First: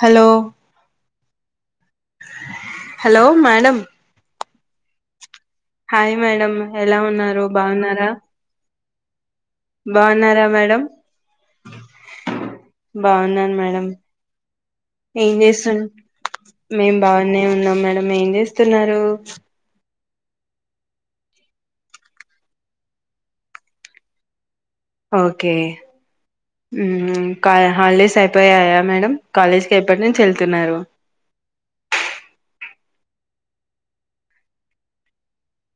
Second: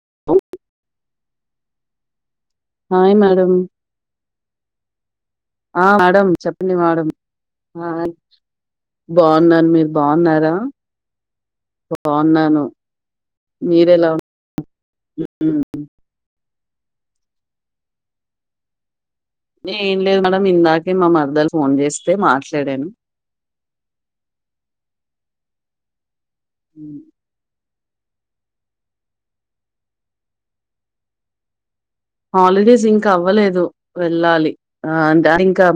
Hello hello madam? ఆ hi madam చెప్పండి ఎలా మేడం ఉన్నారు ఆ బాగున్నారా బావున్నాను మీరు బాగున్నారా బావున్నారా? మేడం బాగున్నాను బాగున్నాను మేడం మీరెలా ఉ. ఏం చేస్తున్ మేం బాగునే ఉన్నాం మేడం ఏం చేస్తున్నారు. ఏం లేదు మేడం ఇందాకే మా మరదలు ఫోన్ చేస్తే మాట్లాడాను. ఓకే ఉమ్. ఊహు క హాలీడేస్ అయ్. అయియాయా మేడం కాలేజ్కి ఎప్పటి నుంచి వెళ్తున్నారు. హాలిడేస్ ఇంకా అవ్వలేదు వెళ్ళాలి ఆ అంటే ఇంకా.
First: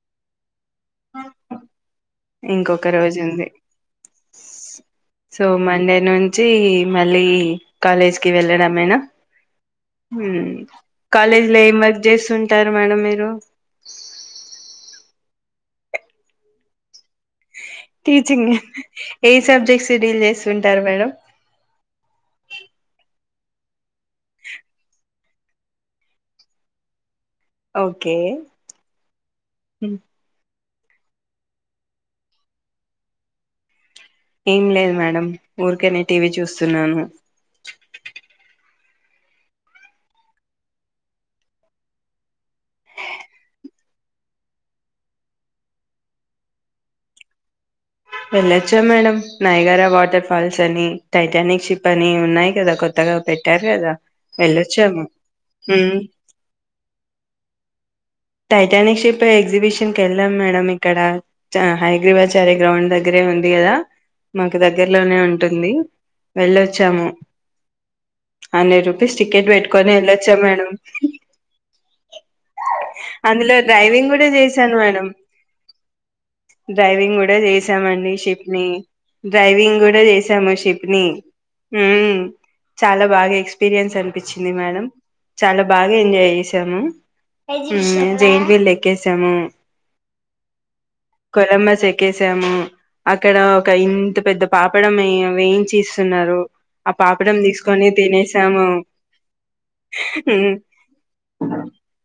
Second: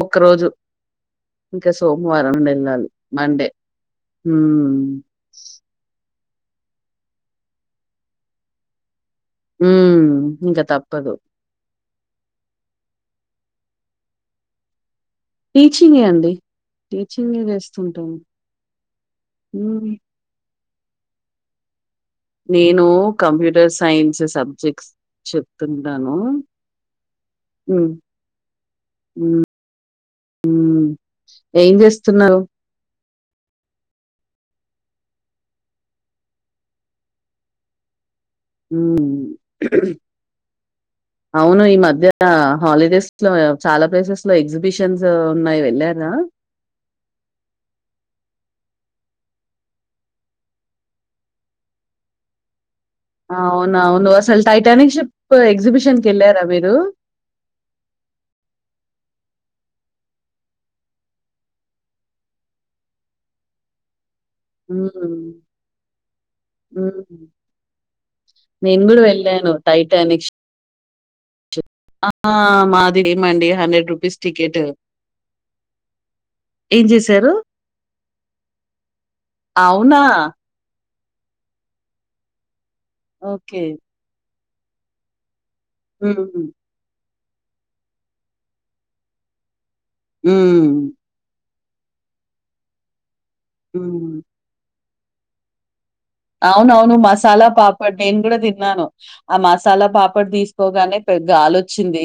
ముక్క రోజు. ఇంకా సోమవారం వెళ్లాలి ఇంకొక రోజు మండే ఉంది హ. సో మండే నుంచి మళ్ళీ కాలేజ్కి వెళ్ళడమేనా. ఉమ్, ఇంకా తప్పదు కాలేజ్ లో ఏం వర్క్ చేస్తుంటారు మేడం మీరు. టీచింగ్గే అండి. టీచింగే గ. టీచింగ్ ఏ ఉమ్, సబ్జెక్ట్స్ డీల్ చేస్తుంటారు మేడం. నేను కంప్యూటర్ సైన్స్ సబ్జెక్ట్స్. చెప్తుంటాను. ఓకే ఉ ఏం చేస్తున్నారు. ఏం లేదు మేడం ఊరికనే టీవీ చూస్తున్నాను. ఊ. అవును ఈ మధ్య హాలిడేస్లో చాలా ప్లేసెస్ లో ఎగ్జిబిషన్స్ ఉన్నాయి వెళ్ళారా. వెళ్ళొచ్చా మేడం నాయగారా వాటర్ ఫాల్స్ అని టైటానిక్ షిప్ అని ఉన్నాయి కదా కొత్. కొత్తగా పెట్టారు కదా అవునవును. అసలు 'టైటానిక్ వెళ్ళొచ్చాము షిప్' హ. ఎగ్జిబిషన్‌కెళ్లారా మీరు? టైటానిక్ షిప్ ఎగ్జిబిషన్ కు వెళ్ళాం మేడం ఇక్కడ హైదరాబాద్ చరెక్. గ్రౌండ్ దగ్గరే ఉంది కదా. మాకు దగ్గరలోనే హ్మ్. ఉంటుంది హ్మ్. వెళ్ళొచ్చాము. నేను హండ్రెడ్ గూడా రూపీస్ టిక్కెట్ వెళ్ళాను పెట్టుకొని 'టైటానిక్ వెళ్ళొచ్చా షిప్' మేడం. ఆ. మాది సేమండి అందులో రూ. డ్రైవింగ్ కూడా టికెట్. చేశాను మేడం. ఏం డ్రైవింగ్ జేశారు? కూడా చేసామండి షిప్ ని. డ్రైవింగ్ అవునా? కూడా చేసాము షిప్ ని. చాలా బాగా ఓకే. ఎక్స్పీరియన్స్ అనిపించింది మేడం. చాలా బాగా ఎంజాయ్ హ్మ్. చేసాము జైంట్వీల్ ఎక్కేసాము. ఉ. కొలంబస్ ఎక్కేసాము. అక్కడ ఒక హ్మ్. ఇంత పెద్ద. పాపడంమ్ వేయించిస్. అవునవును మసాలా పాపడ్ నేను కూడా తినేసాము తిన్నాను. ఆ మసాలా పాపడ్ ఉమ్ తీసుకోగానే పెద్ద గాలొచ్చింది.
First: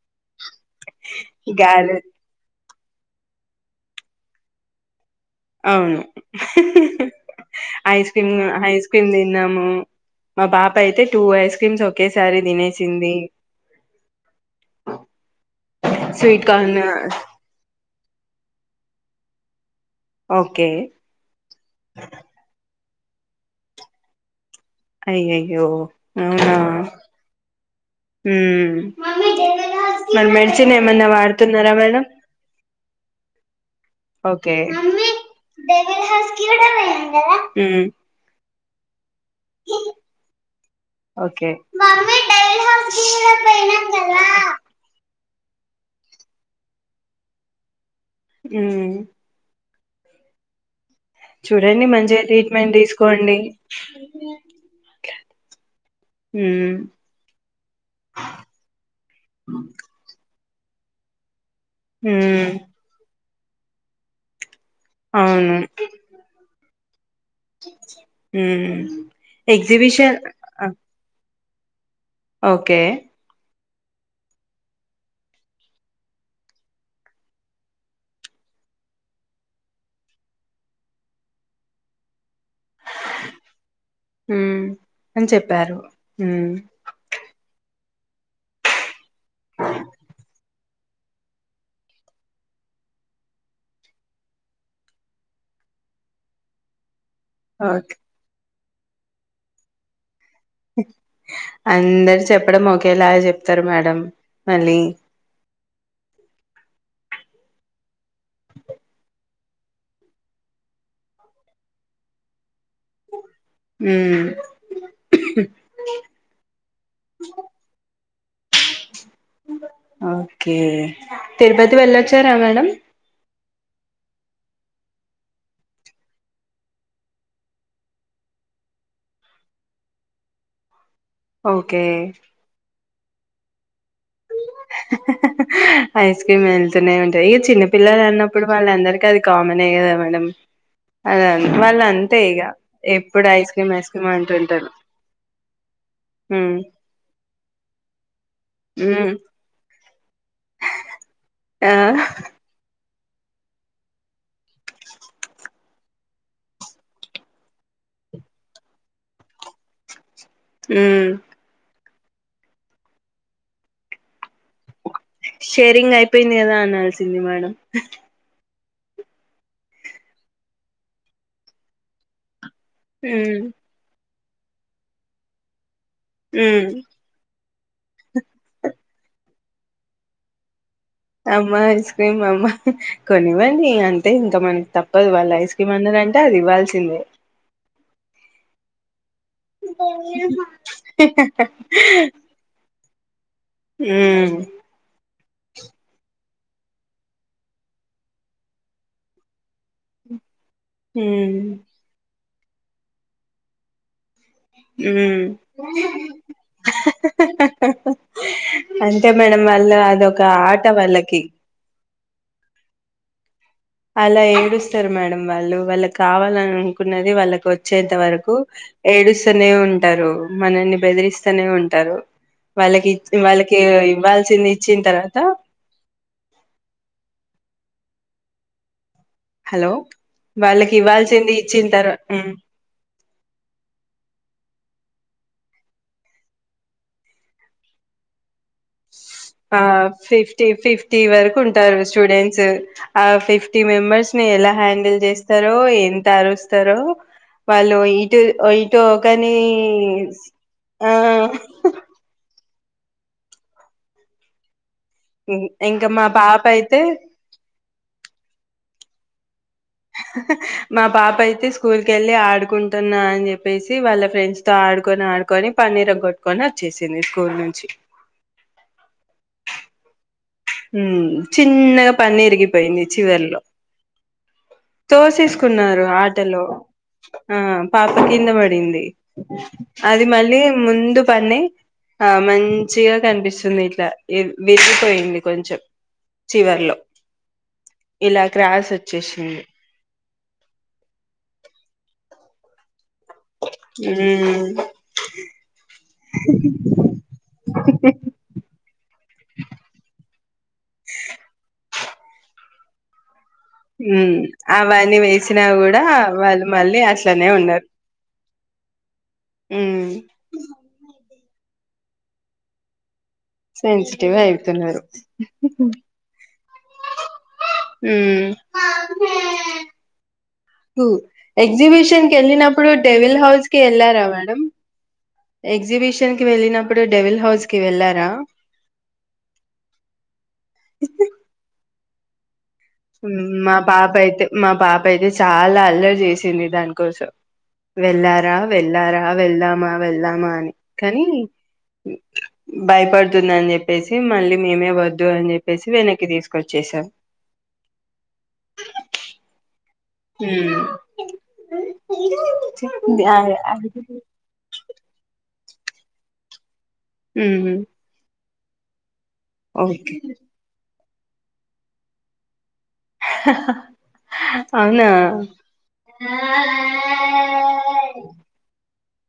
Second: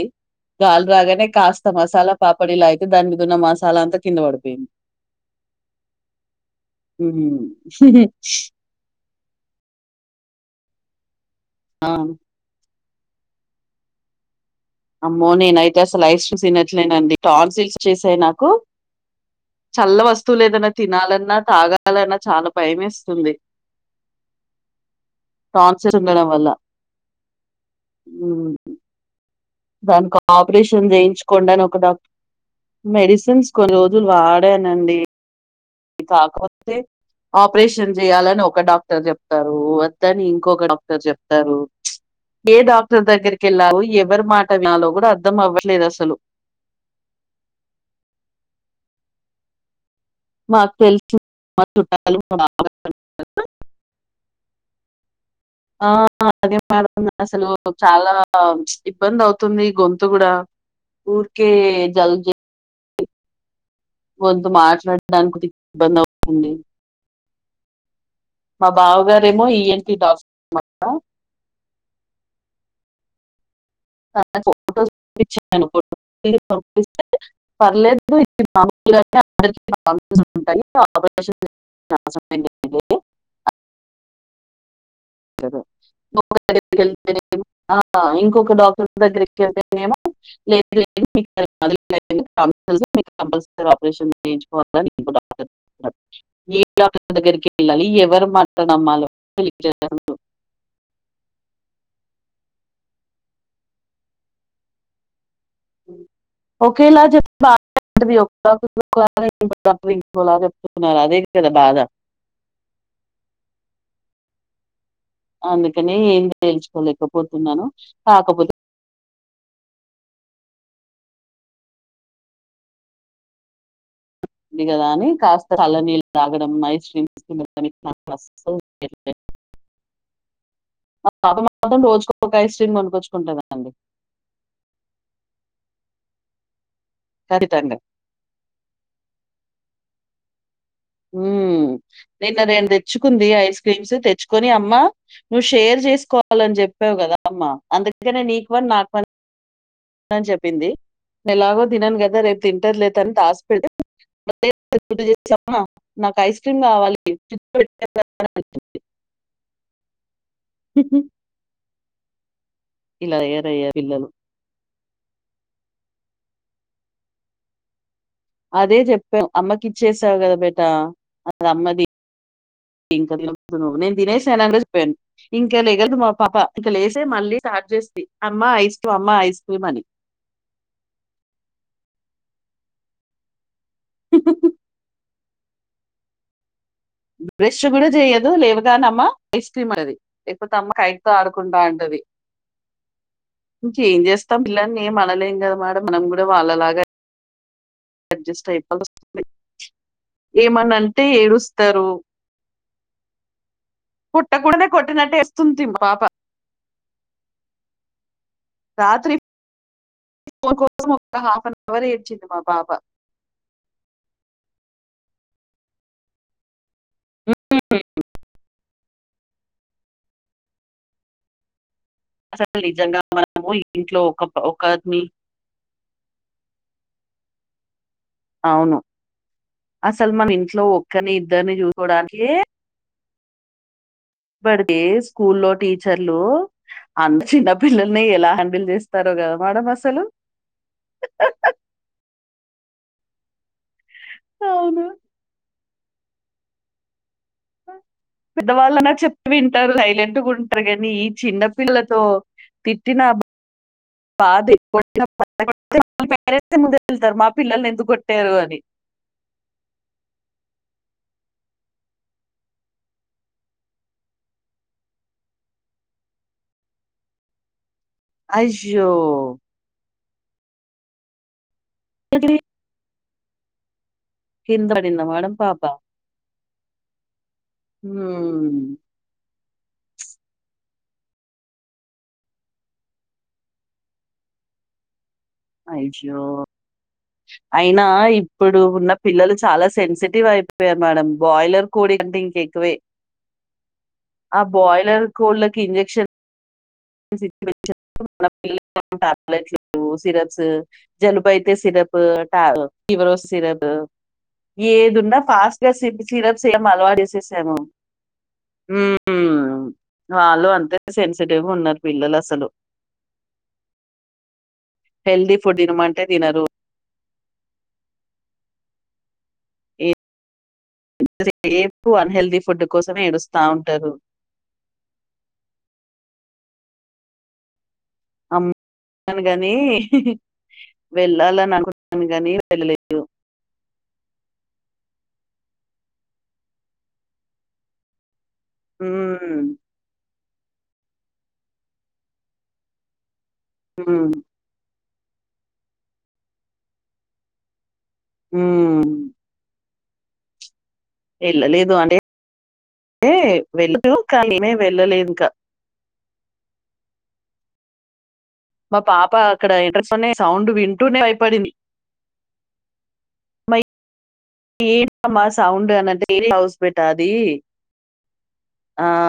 గాలి రాగానే కాస్త గాలి మసాలా పాపడ్ ఇలా అయితే దాని మీద ఉన్న మసాలా అంతా కింద పడిపోయింది. అవును హ్మ్. Ice cream ice. క్రీమ్ తిన్నాము మా పాప అయితే టూ ఐస్ క్రీమ్స్ ఆ! ఒకేసారి తినేసింది. అమ్మో నేనయితే అసలు ఐసెస్ స్వీట్ కార్న్ తిననట్లేనండి టాన్సిల్స్. చేశాయి నాకు చల్ల వస్తువులు ఓకే ఏదన్నా తినాలన్నా తాగా. చాలన్నా చాలా భయమేస్తుంది. అయ్యయ్యో టాన్సిల్స్ ఉండడం వల్ల. అవునా ఉ. హ్మ్. దానికి ఆపరేషన్ చేయించుకోండి అని వాడుతున్నారా ఒక డాక్ట మేడం మెడిసిన్స్ కొన్ని రోజులు ఓకే వాడానండి కాకపోతే మ్మ్ ఆపరేషన్ చేయాలని ఒక డాక్ క్టర్ చెప్తారు వద్దని ఇంకొక డాక్టర్ ఓకే చెప్తారు ఏ డాక్టర్ దగ్గరికి వెళ్ళలో ఎవరి మాట వినాలో కూడా అర్థం అవ్వట్లేదు అసలు మ్ మాక్ తెల్ చూడండి మంచిగా ట్రీట్మెంట్ తీసుకోండి ఆ అదే మ్మ్ మేడం అసలు చాలా ఇబ్బంది అవుతుంది గొంత్ తు కూడా ఊర్కే మ్ గొంతు మాట్లాడడానికి కూడా అవును ఇబ్బంది అవుతుంది మా మ్మ్ బావ గారేమో ఈఎన్పి ఎగ్జిబిషన్ డాక్టర్ అన్ మట ఓకే నాకు ఫోటోస్ చూపించాను ఫోటో స్తె పర్లేదు ఇది నర్మాలే [unintelligible] [unintelligible] హుం అని చెప్పారు హ్మ్ ళ్తేనే ఇంకొక డాక్టర్ దగ్గరికి వెళ్తేనేమో లేదు లేదు [unintelligible] [unintelligible] మీరు కంపల్సరీ ఆపరేషన్ చేయించుకోవాలని ఇంకో డాక్టర్ అన్నర్ ఏ డాక్టర్ దగ్గరికి ఓకే వెళ్ళాలి ఎవరి మాట్లాడలు నమ్మాలో తెలియట్లేదు అందరు చెప్పడం ఒకేలాగ చెప్తారు మేడం మళ్ళీ ఓకేల చెప్ బానే [unintelligible] అదే కదా బాద మ్ అందుకనే ఏం తేల్చుకోలేకపోతున్నాను కాకపోతే ఓకే తిరుపతి వెళ్ళొచ్చారా మేడం ఉంది కదా అని కాస్త చల్లా నీళ్ళు తాగడం ఐస్ క్రీమ్ తిన్ [unintelligible] [unintelligible] మా పాప మాత్రం ఓకే రోజుకోక ఐస్ క్రీమ్ కొనుక్కొచ్చుకుంటది అండి ఐస్ క్రీమ్ వెళ్తూనే ఉంటది ఇగ ఖచ్చితంగా చిన్నపిల్లలన్నప్ ప్పుడు వాళ్ళందరికిీ అది కామనే కదా మేడం అద మ్ వాళ్ళు అంతే నిన్న ఇక రెండు తెచ్చుకుంది ఎప్పుడు ఐస్ క్రీమ్ క్రీమ్స్ క్రీమ్ తెచ్చుకొని అంటుంటారు అమ్మ నువ్వు షేర్ చేసుకో వలని మ్మ్ చెప్పావు కదా అమ్మ అందుకనే నీకు వన్ నాకు వన్ మ్మ్ అని చెప్పింది ఎలాగో ఆ తినను కదా రేపు తింటదిలే అని దాస్పెడితె మళ్ళీ పొద్దున లేచి అమ్మ నాకు ఐస్ క్రీమ్ కావాలి ఫ్రిజ్ ల పెట్టినావ్ క అని అంటూ మ్ ఇలా తయ్యారయా పిల్లలు షేరింగ్ అయిపోయింది కదా అన్నాల్సింది మేడం అదే చెప్పాం అమ్మకి ఇచ్చేసావు కదా బేటా అది అమ్మది ఇంకా మ్మ్ నిను తినేసనని చెప్పను ఇంకాలేగద్ పాప మ్మ్ ఇంక లేసే మళ్ళీ స్టార్ట్ చేస్తంది. అమ్మ ఐస్ క్రీమ్, అమ్మ ఐస్ క్రీమ్ అని అమ్మ ఐస్ క్రీమ్ అమ్మ కొనివ్వండి అంతే ఇంకా మనకి తప్పదు వాళ్ళ ఐస్ క్రీ [unintelligible] అది ఇవాల్సిందే బ్రష్ కూడా చెయ్యదు లేవగానే అమ్మా ఐస్ క్రీమ్ అది లేకపోతే అమ్మ కైక్తో ఆడుకుంట అంటది ఇంకేం ఉమ్ చేస్తాం పిల్లలని ఏమి అనలేం కద మేడమ్ మనం కూడా వాళ్ళలాగ అడ్జస్ట్ అయిపాలుస్తోంది ఏమన్నా అంటే ఉమ్ ఏడుస్తారు కుట్టకుడనే కొట్టినట్టు ఉమ్ చేస్తుంది మా పాప అంతే రాత్రి మేడం వాళ్ళు అదొక ఆట వాళ్ళకి తవరే ఏడ్చింది మా పాప అలా ఏడుస్తారు మేడం వాళ్ళు వాళ్ళకి కావాలని అనుకున్నది వాళ్ళకి వచ్చేంత వరకు ఏడుస్తూనే ఉంటారు మనల్ని బెదిరిస్తూనే ఉంటారు అసలు వాళ్ళకి నిజంగా మనము వాళ్ళకి ఇంట్లో ఒక ఇవ్వాల్సింది ఇచ్చిన ఒకరిని తర్వాత అవును హలో అసలు మన ఇంట్లో వాళ్ళకి ఒక్కరిని, ఇవ్వాల్సింది ఇద్దరిని ఇచ్చిన చూసుకోవడానికే తర్వా పడితే స్కూల్లో టీచర్లు అంత చిన్న పిల్లల్ని ఎలా హ్యాండిల్ చేసి ఆ ఫిఫ్టీ ఫిఫ్టీ వరకు ఉంటారు స్టూడెంట్స్ ఆ ఫిఫ్టీ మెంబర్స్ ని ఎలా అవును. హ్యాండిల్ చేస్తారో ఎంత అరుస్తారో వాళ్ళు ఇటు ఇటు పెద్దవాళ్ళన్నా చెప్తే ఒకానీ వింటారు. ఆ పిల్లతో తిట్టిన బాదే [unintelligible] ఇంకా మా కొ పాప పేరెంట్స్ ముందు అయితే వెళ్తారు మా పిల్లలని ఎందుకు కొట్టారు అని మా పాప అయితే స్కూల్ కి వెళ్ళి ఆడుకుంటున్నా అని చెప్పేసి వాళ్ళ ఫ్రెండ్స్ తో ఆడుకొని ఆడు కొని పన్ను ఇరగ కొట్టుకొని వచ్చేసింది స్కూల్ నుంచి అయ్యో ఉ చిన్నగా పన్ను ఇరిగిపోయింది చివరిలో కింద పడిందా మేడం పాప? తోసేసుకున్నారు ఆటలో ఆ పాప కింద హ్మ్. పడింది అది మళ్ళీ ముందు పని ఆ మంచిగా కనిపిస్తుంది ఇట్ల విరిగి పోయింది అఐో అయినా ఇలా ఇప్పుడు క్రాస్ ఉన్న పిల్లలు వచ్చేసింది చాలా సెన్సిటి టివ్ అయిపోయారు మేడం బాయిలర్ కూడి అంటే ఇంకా ఎక్కువే ఆ ఉమ్ బాయిలర్ కోళ్ళకి ఇంజక్షన్ [unintelligible] మల్ టాబ్లెట్లు సిరప్స్ జలుబు అయితే సిరప్ ట ఫీవర్ వస్తే సిరప్ ఉమ్ అవన్నీ ఏదున్న వేసినా ఫాస్ట్ గా కూడా సిప్ వాళ్ళు సిరప్స్ సేమ్ మళ్ళీ అలవాటు అట్లనే చేసేసాము ఉ ఊ వాళ్ళు అంతే సెన్సిటివ్ గా ఉన్నారు పిల్లలు అసలు సెన్సిటివ్ అయితున్నారు హెల్ది ఫుడ్ తినమంటే తినరు హు ఎంతసేపు ఎగ్జిబిషన్ కి అన్‌హెల్తీ ఫుడ్ వెళ్ళినప్పుడు కోసమే డెవిల్ ఏడుస్తా హౌస్ కి ఉంటారు. వెళ్ళారా మేడం ఎగ్జిబిషన్ కి వెళ్ళినప్పుడు డెవిల్ హౌస్ కి వెళ్ళారా కాని వెళ్ళాలని అనుకుంటున్నాను కాని వెళ్ళలేదు హు మా పాప అయితే మా పాప అయితే చాలా అల్లరి చేసింది దానికోసం వెళ్ళారా వెళ్ళారా ఉమ్, వెళ్దామా వెళ్దామా అని కానీ భయపడుతుందన్జేప్పేసి ఉమ్, మళ్ళీ మేమే వద్దు అన్జెప్పేసి వెనక్కి తీస్కొచ్చేసాం మ్ మ్ హుమ్ ఏళ్ళలేదు అంటే [unintelligible] వె [unintelligible] కాని మేమే వెళ్ళలేదిన్కా. ఉహు మా పాప అక్కడ ఓకే ఏన్ట్రెస్లోనె సౌండ్ వింటూనే భయపడింది "అమ్మ, అవునా ఏంటమ్మా సౌండ్ అనన్టే ఏ [unintelligible] హౌస్ బేటా అది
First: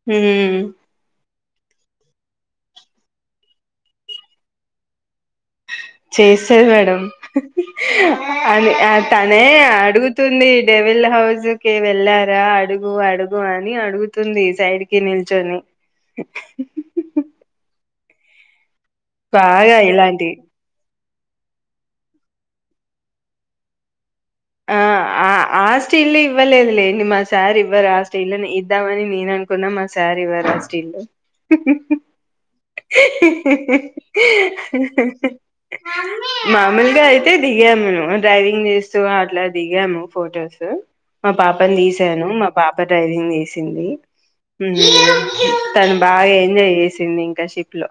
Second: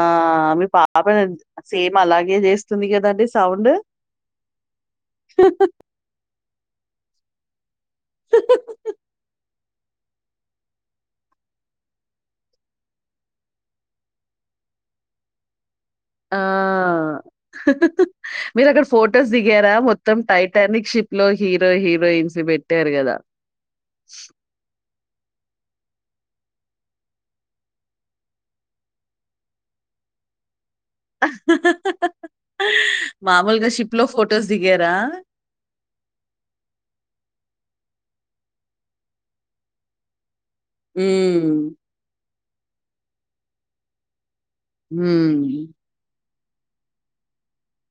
హు మ్ మ్ అప్ప [unintelligible] సేమ్ అలాగే జేస్తుంది కదండి సౌండు. చేస్తది మేడం అన్ య తనే అడుగు. తుంది డెవిల్ హౌజు కి వెళ్ళారా? అడుగు అడుగు అని అడుగుతుంది సైడి. కి నిల్చొని మీరక్కడ ఫొటోస్ దిగారా బాగా మొత్తం ఇలాంటివి టై టర్నిషిప్ లో హీరో హీరోయిన్స్ పెట్టారు కదా ఆ ఆ ఆస్టిల్లివ్వలేదులేండి మా సార్ ఇవ్వరు, ఆ స్టిల్లుని ఇద్దామని నేనన్. కున్న మా సార్ ఇవ్వరా స్టిల్లు మామూల్గా షిప్పులో ఫొటోస్ దిగారా? మాముల్గా అయితే దిగామ్మేము డ్రైవింగ్ జేస్తూ అట్లా దిగాము ఫొటోస్. [unintelligible] మా హ్మ్. పాపన్ తీసాను మా పాప డ్రైవింగ్ జేసింది మ్మ్ హ్మ్. తను బాగా ఎంజాయ్ [unintelligible] సింది ఇంకా షిప్ లో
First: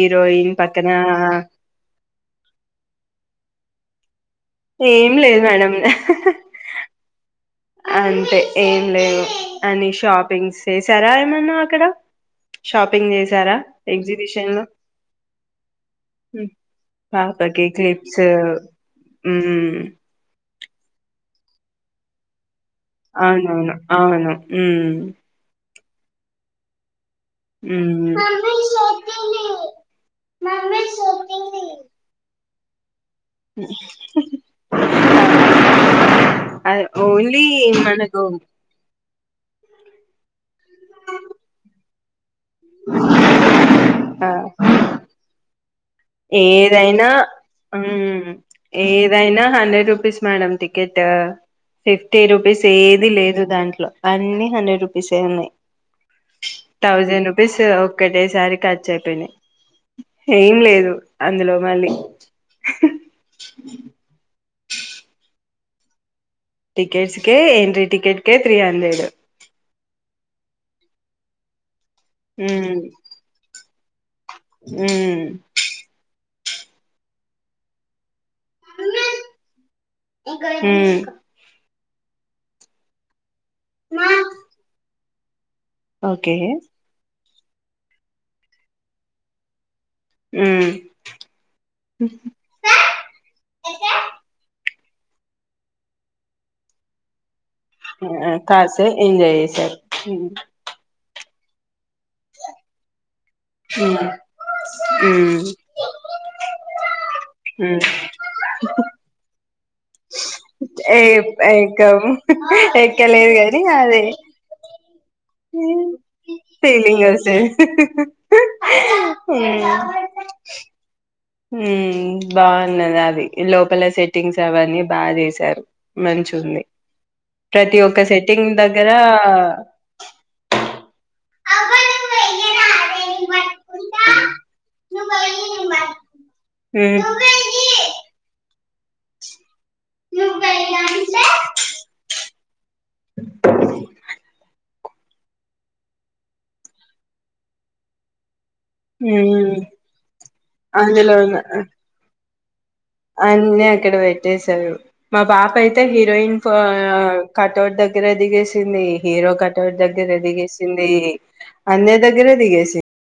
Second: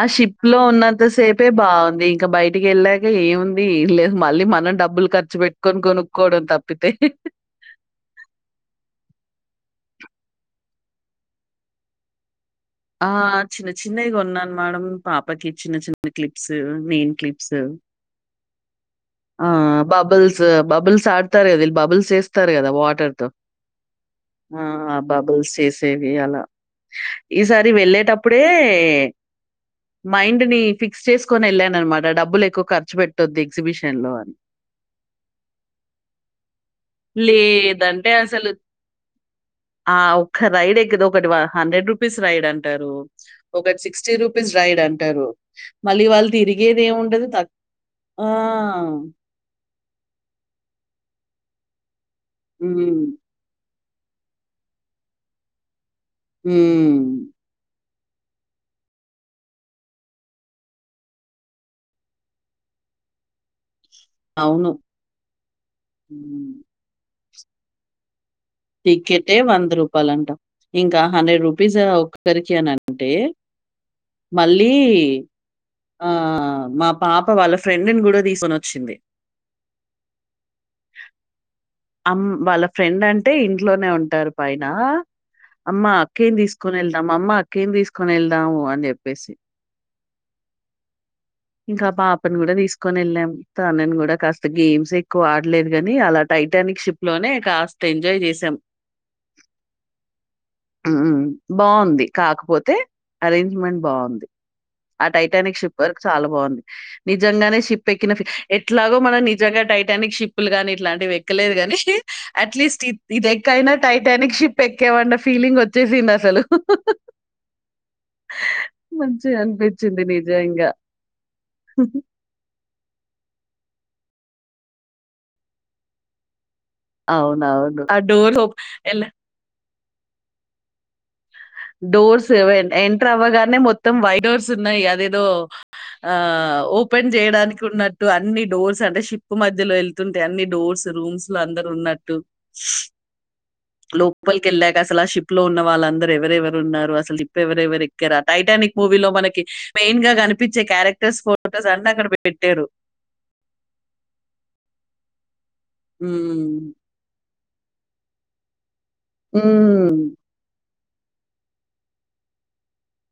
ఆ షిప్ లో పక్కన ఉన్నంత సేపే బావున్ది ఇంకా బయ్ టికెళ్ళాకే ఏవున్ది, ఏం లేదు మళ్ళీ మనం డబ్బుల్ ఏం ఖర్చు లేదు మేడం పెట్కొని కొనుక్కోడం తప్పితే. అంతే ఏం లేవు అని షాపింగ్స్సారా ఏమన్నా అక్కడ? ఆ షాపింగ్ చేసారా చిన్న చిన్నయి ఎగ్జిబిషన్ లో కొన్నాన్మేడం పాపకి చిన్న, చిన్న క్లిప్స్ నెన్ క్లిప్స్. సర్ ఆ బబుల్స్ బబుల్స్డతార్ కదా విళ్ బబుల్స్ చేస్తారు కదా వా టైర్తో అవునవును అవును ఆ ఆ ఉమ్ బాబుల్స్ చేసేవి అలా. ఈసారి వెళ్ళేటప్పుడే ఉమ్ మైండ్ ని ఫిక్స్ చేసుకొన్నెళ్ళానన్మా. ట డబ్బుల్లేక్కువ ఖర్చు పెట్టొద్దు ఎగ్జిబిషన్ లో అని అది ఓన్లీ లేదంటే మనకు అస్సల్లు ఆ ఒక్క రైడ్ ఎక్కి [unintelligible] ఒకటి వ హండ్రెడ్ రూపీస్ రైడన్ టరూ ఒకటి సిక్స్టీ ఆ రూపీస్ రైడన్టరు మళ్ళీ వాళ్ తిరిగేది ఏదైనా ఏముండదు తక్ ఆ మ్మ్ ఏదైనా హండ్రెడ్ రూపీస్ మేడం టికెట్ట ఫిఫ్టీ రూపీస్ ఏది హ్మ్. లేదు దాంట్లో అన్ని హండ్రెడ్ రూపీస్సే ఉన్నాయ్. థౌజండ్ హ్మ్. రూపీస్సు ఒక్కటేసారి ఖర్చయ్పోయినాయి ఏం లేదు? అందులో మళ్ళీ అవును మ్ టికెట్స్ కే ఎంట్రీ టికెట్ కే త్రీ హండ్రెడు టే వంద రూపాలన్ట ఇంకా హండ్రెడ్ రూపీస ఒ [unintelligible] క్కరికి అని మ్మ్ అంటే. మళ్ళీ మ్మ్ ఆ మా పాప వాళ్ళ ఫ్రెండ్ ను కూడా తీసుకోనొచ్చింది హ్మ్ అమ్ వాళ్ళ ఫ్రెండ్ అంటే ఇంట్లోనే ఉంటారు పైన అమ్మ ఓకే అక్కేంను తీసుకొని వెళ్దాం అమ్మ అక్కేంను తీసుకోని వెళ్దాము అని చెప్పేసి హ్మ్ ఇంకా ఆ పాపని కూడా తీసుకొని వెళ్ళాం తనని మ్మ్ కూడా కాస్త గేమ్స్ ఎక్కువ ఆడలేదు కాని అలా టైటానిక్ షిప్ లోనే ఇంకా కాసేపు ఎంజాయ్ చేసారు హ్మ్ బాగుంది కాకపోతే అరేంజ్మెంట్ బాగుంది ఆ టైప్ ఉమ్ షిప్ వరకు చాలా బాగుంది నిజంగానే ఉమ్ షిప్ ఎక్కిన ఫీ ఎట్లాగో మనం నిజంగా టైటానిక్ షిప్ లు గాని ఏ ఇట్లాంటివి ఎక్కలేదు కాని ఎక్కం అట్లీస్ట్ ఇది ఎక్కలేదు ఎక్కి కానీ ఎక్కయినా అదే టైటానిక్ షిప్ షిప్ ఎక్కమన్నా ఫీలింగ్ వచ్చేసింది హుహు అసలు ఫీలింగ్ వస్తది మంచి అనిపించింది నిజంగా హ్మ్ బాగున్నది అది లోపల సెట్టింగ్స్ అవన్నీ బాగా చేసారు మంచిగా ఉంది ప్రతి అవునవును. ఆ ఒక్క డోర్ సెట్టింగ్ ఓప్ దగ్గర ఎలా డోర్ సెవెన్ ఎంటర్ అవ్వగానే మొత్తం వైట్ డోర్స్ ఉన్నాయి నువ్వు అదేదో పోయి ఆ ఉమ్ ఓపెన్ చేయటానికి ఉన్నట్టు అన్ని డోర్స్ అంటే షిప్ మధ్యలో వెళ్లినట్టు అంటే అన్ని డోర్స్ రూమ్స్ లో అందరు ఉన్నట్టు లోపలికి వెళ్ళాక అసలా ఆ షిప్ లో ఉన్న వాళ్ళందరికి ఎవరెవరు ఉన్నారు అసలు షిప్ ఎవరెవరు ఎక్కరా టైటానిక్ మూవీలో మనకి మెయిన్ గా కనిపించే అందులో క్యారెక్టర్స్ ఫొటోస్ అన్ని అక్కడ పెట్టారు అన్నీ అక్కడ పెట్టేశారు మా పాప అయితే హీరోయిన్ ఫో హ్మ్. కటవుట్ దగ్గర దిగేసింది హీరో కటవుట్ హ్మ్. దగ్గర దిగేసింది దిగేసింది అందరు దగ్గరే దిగేసింది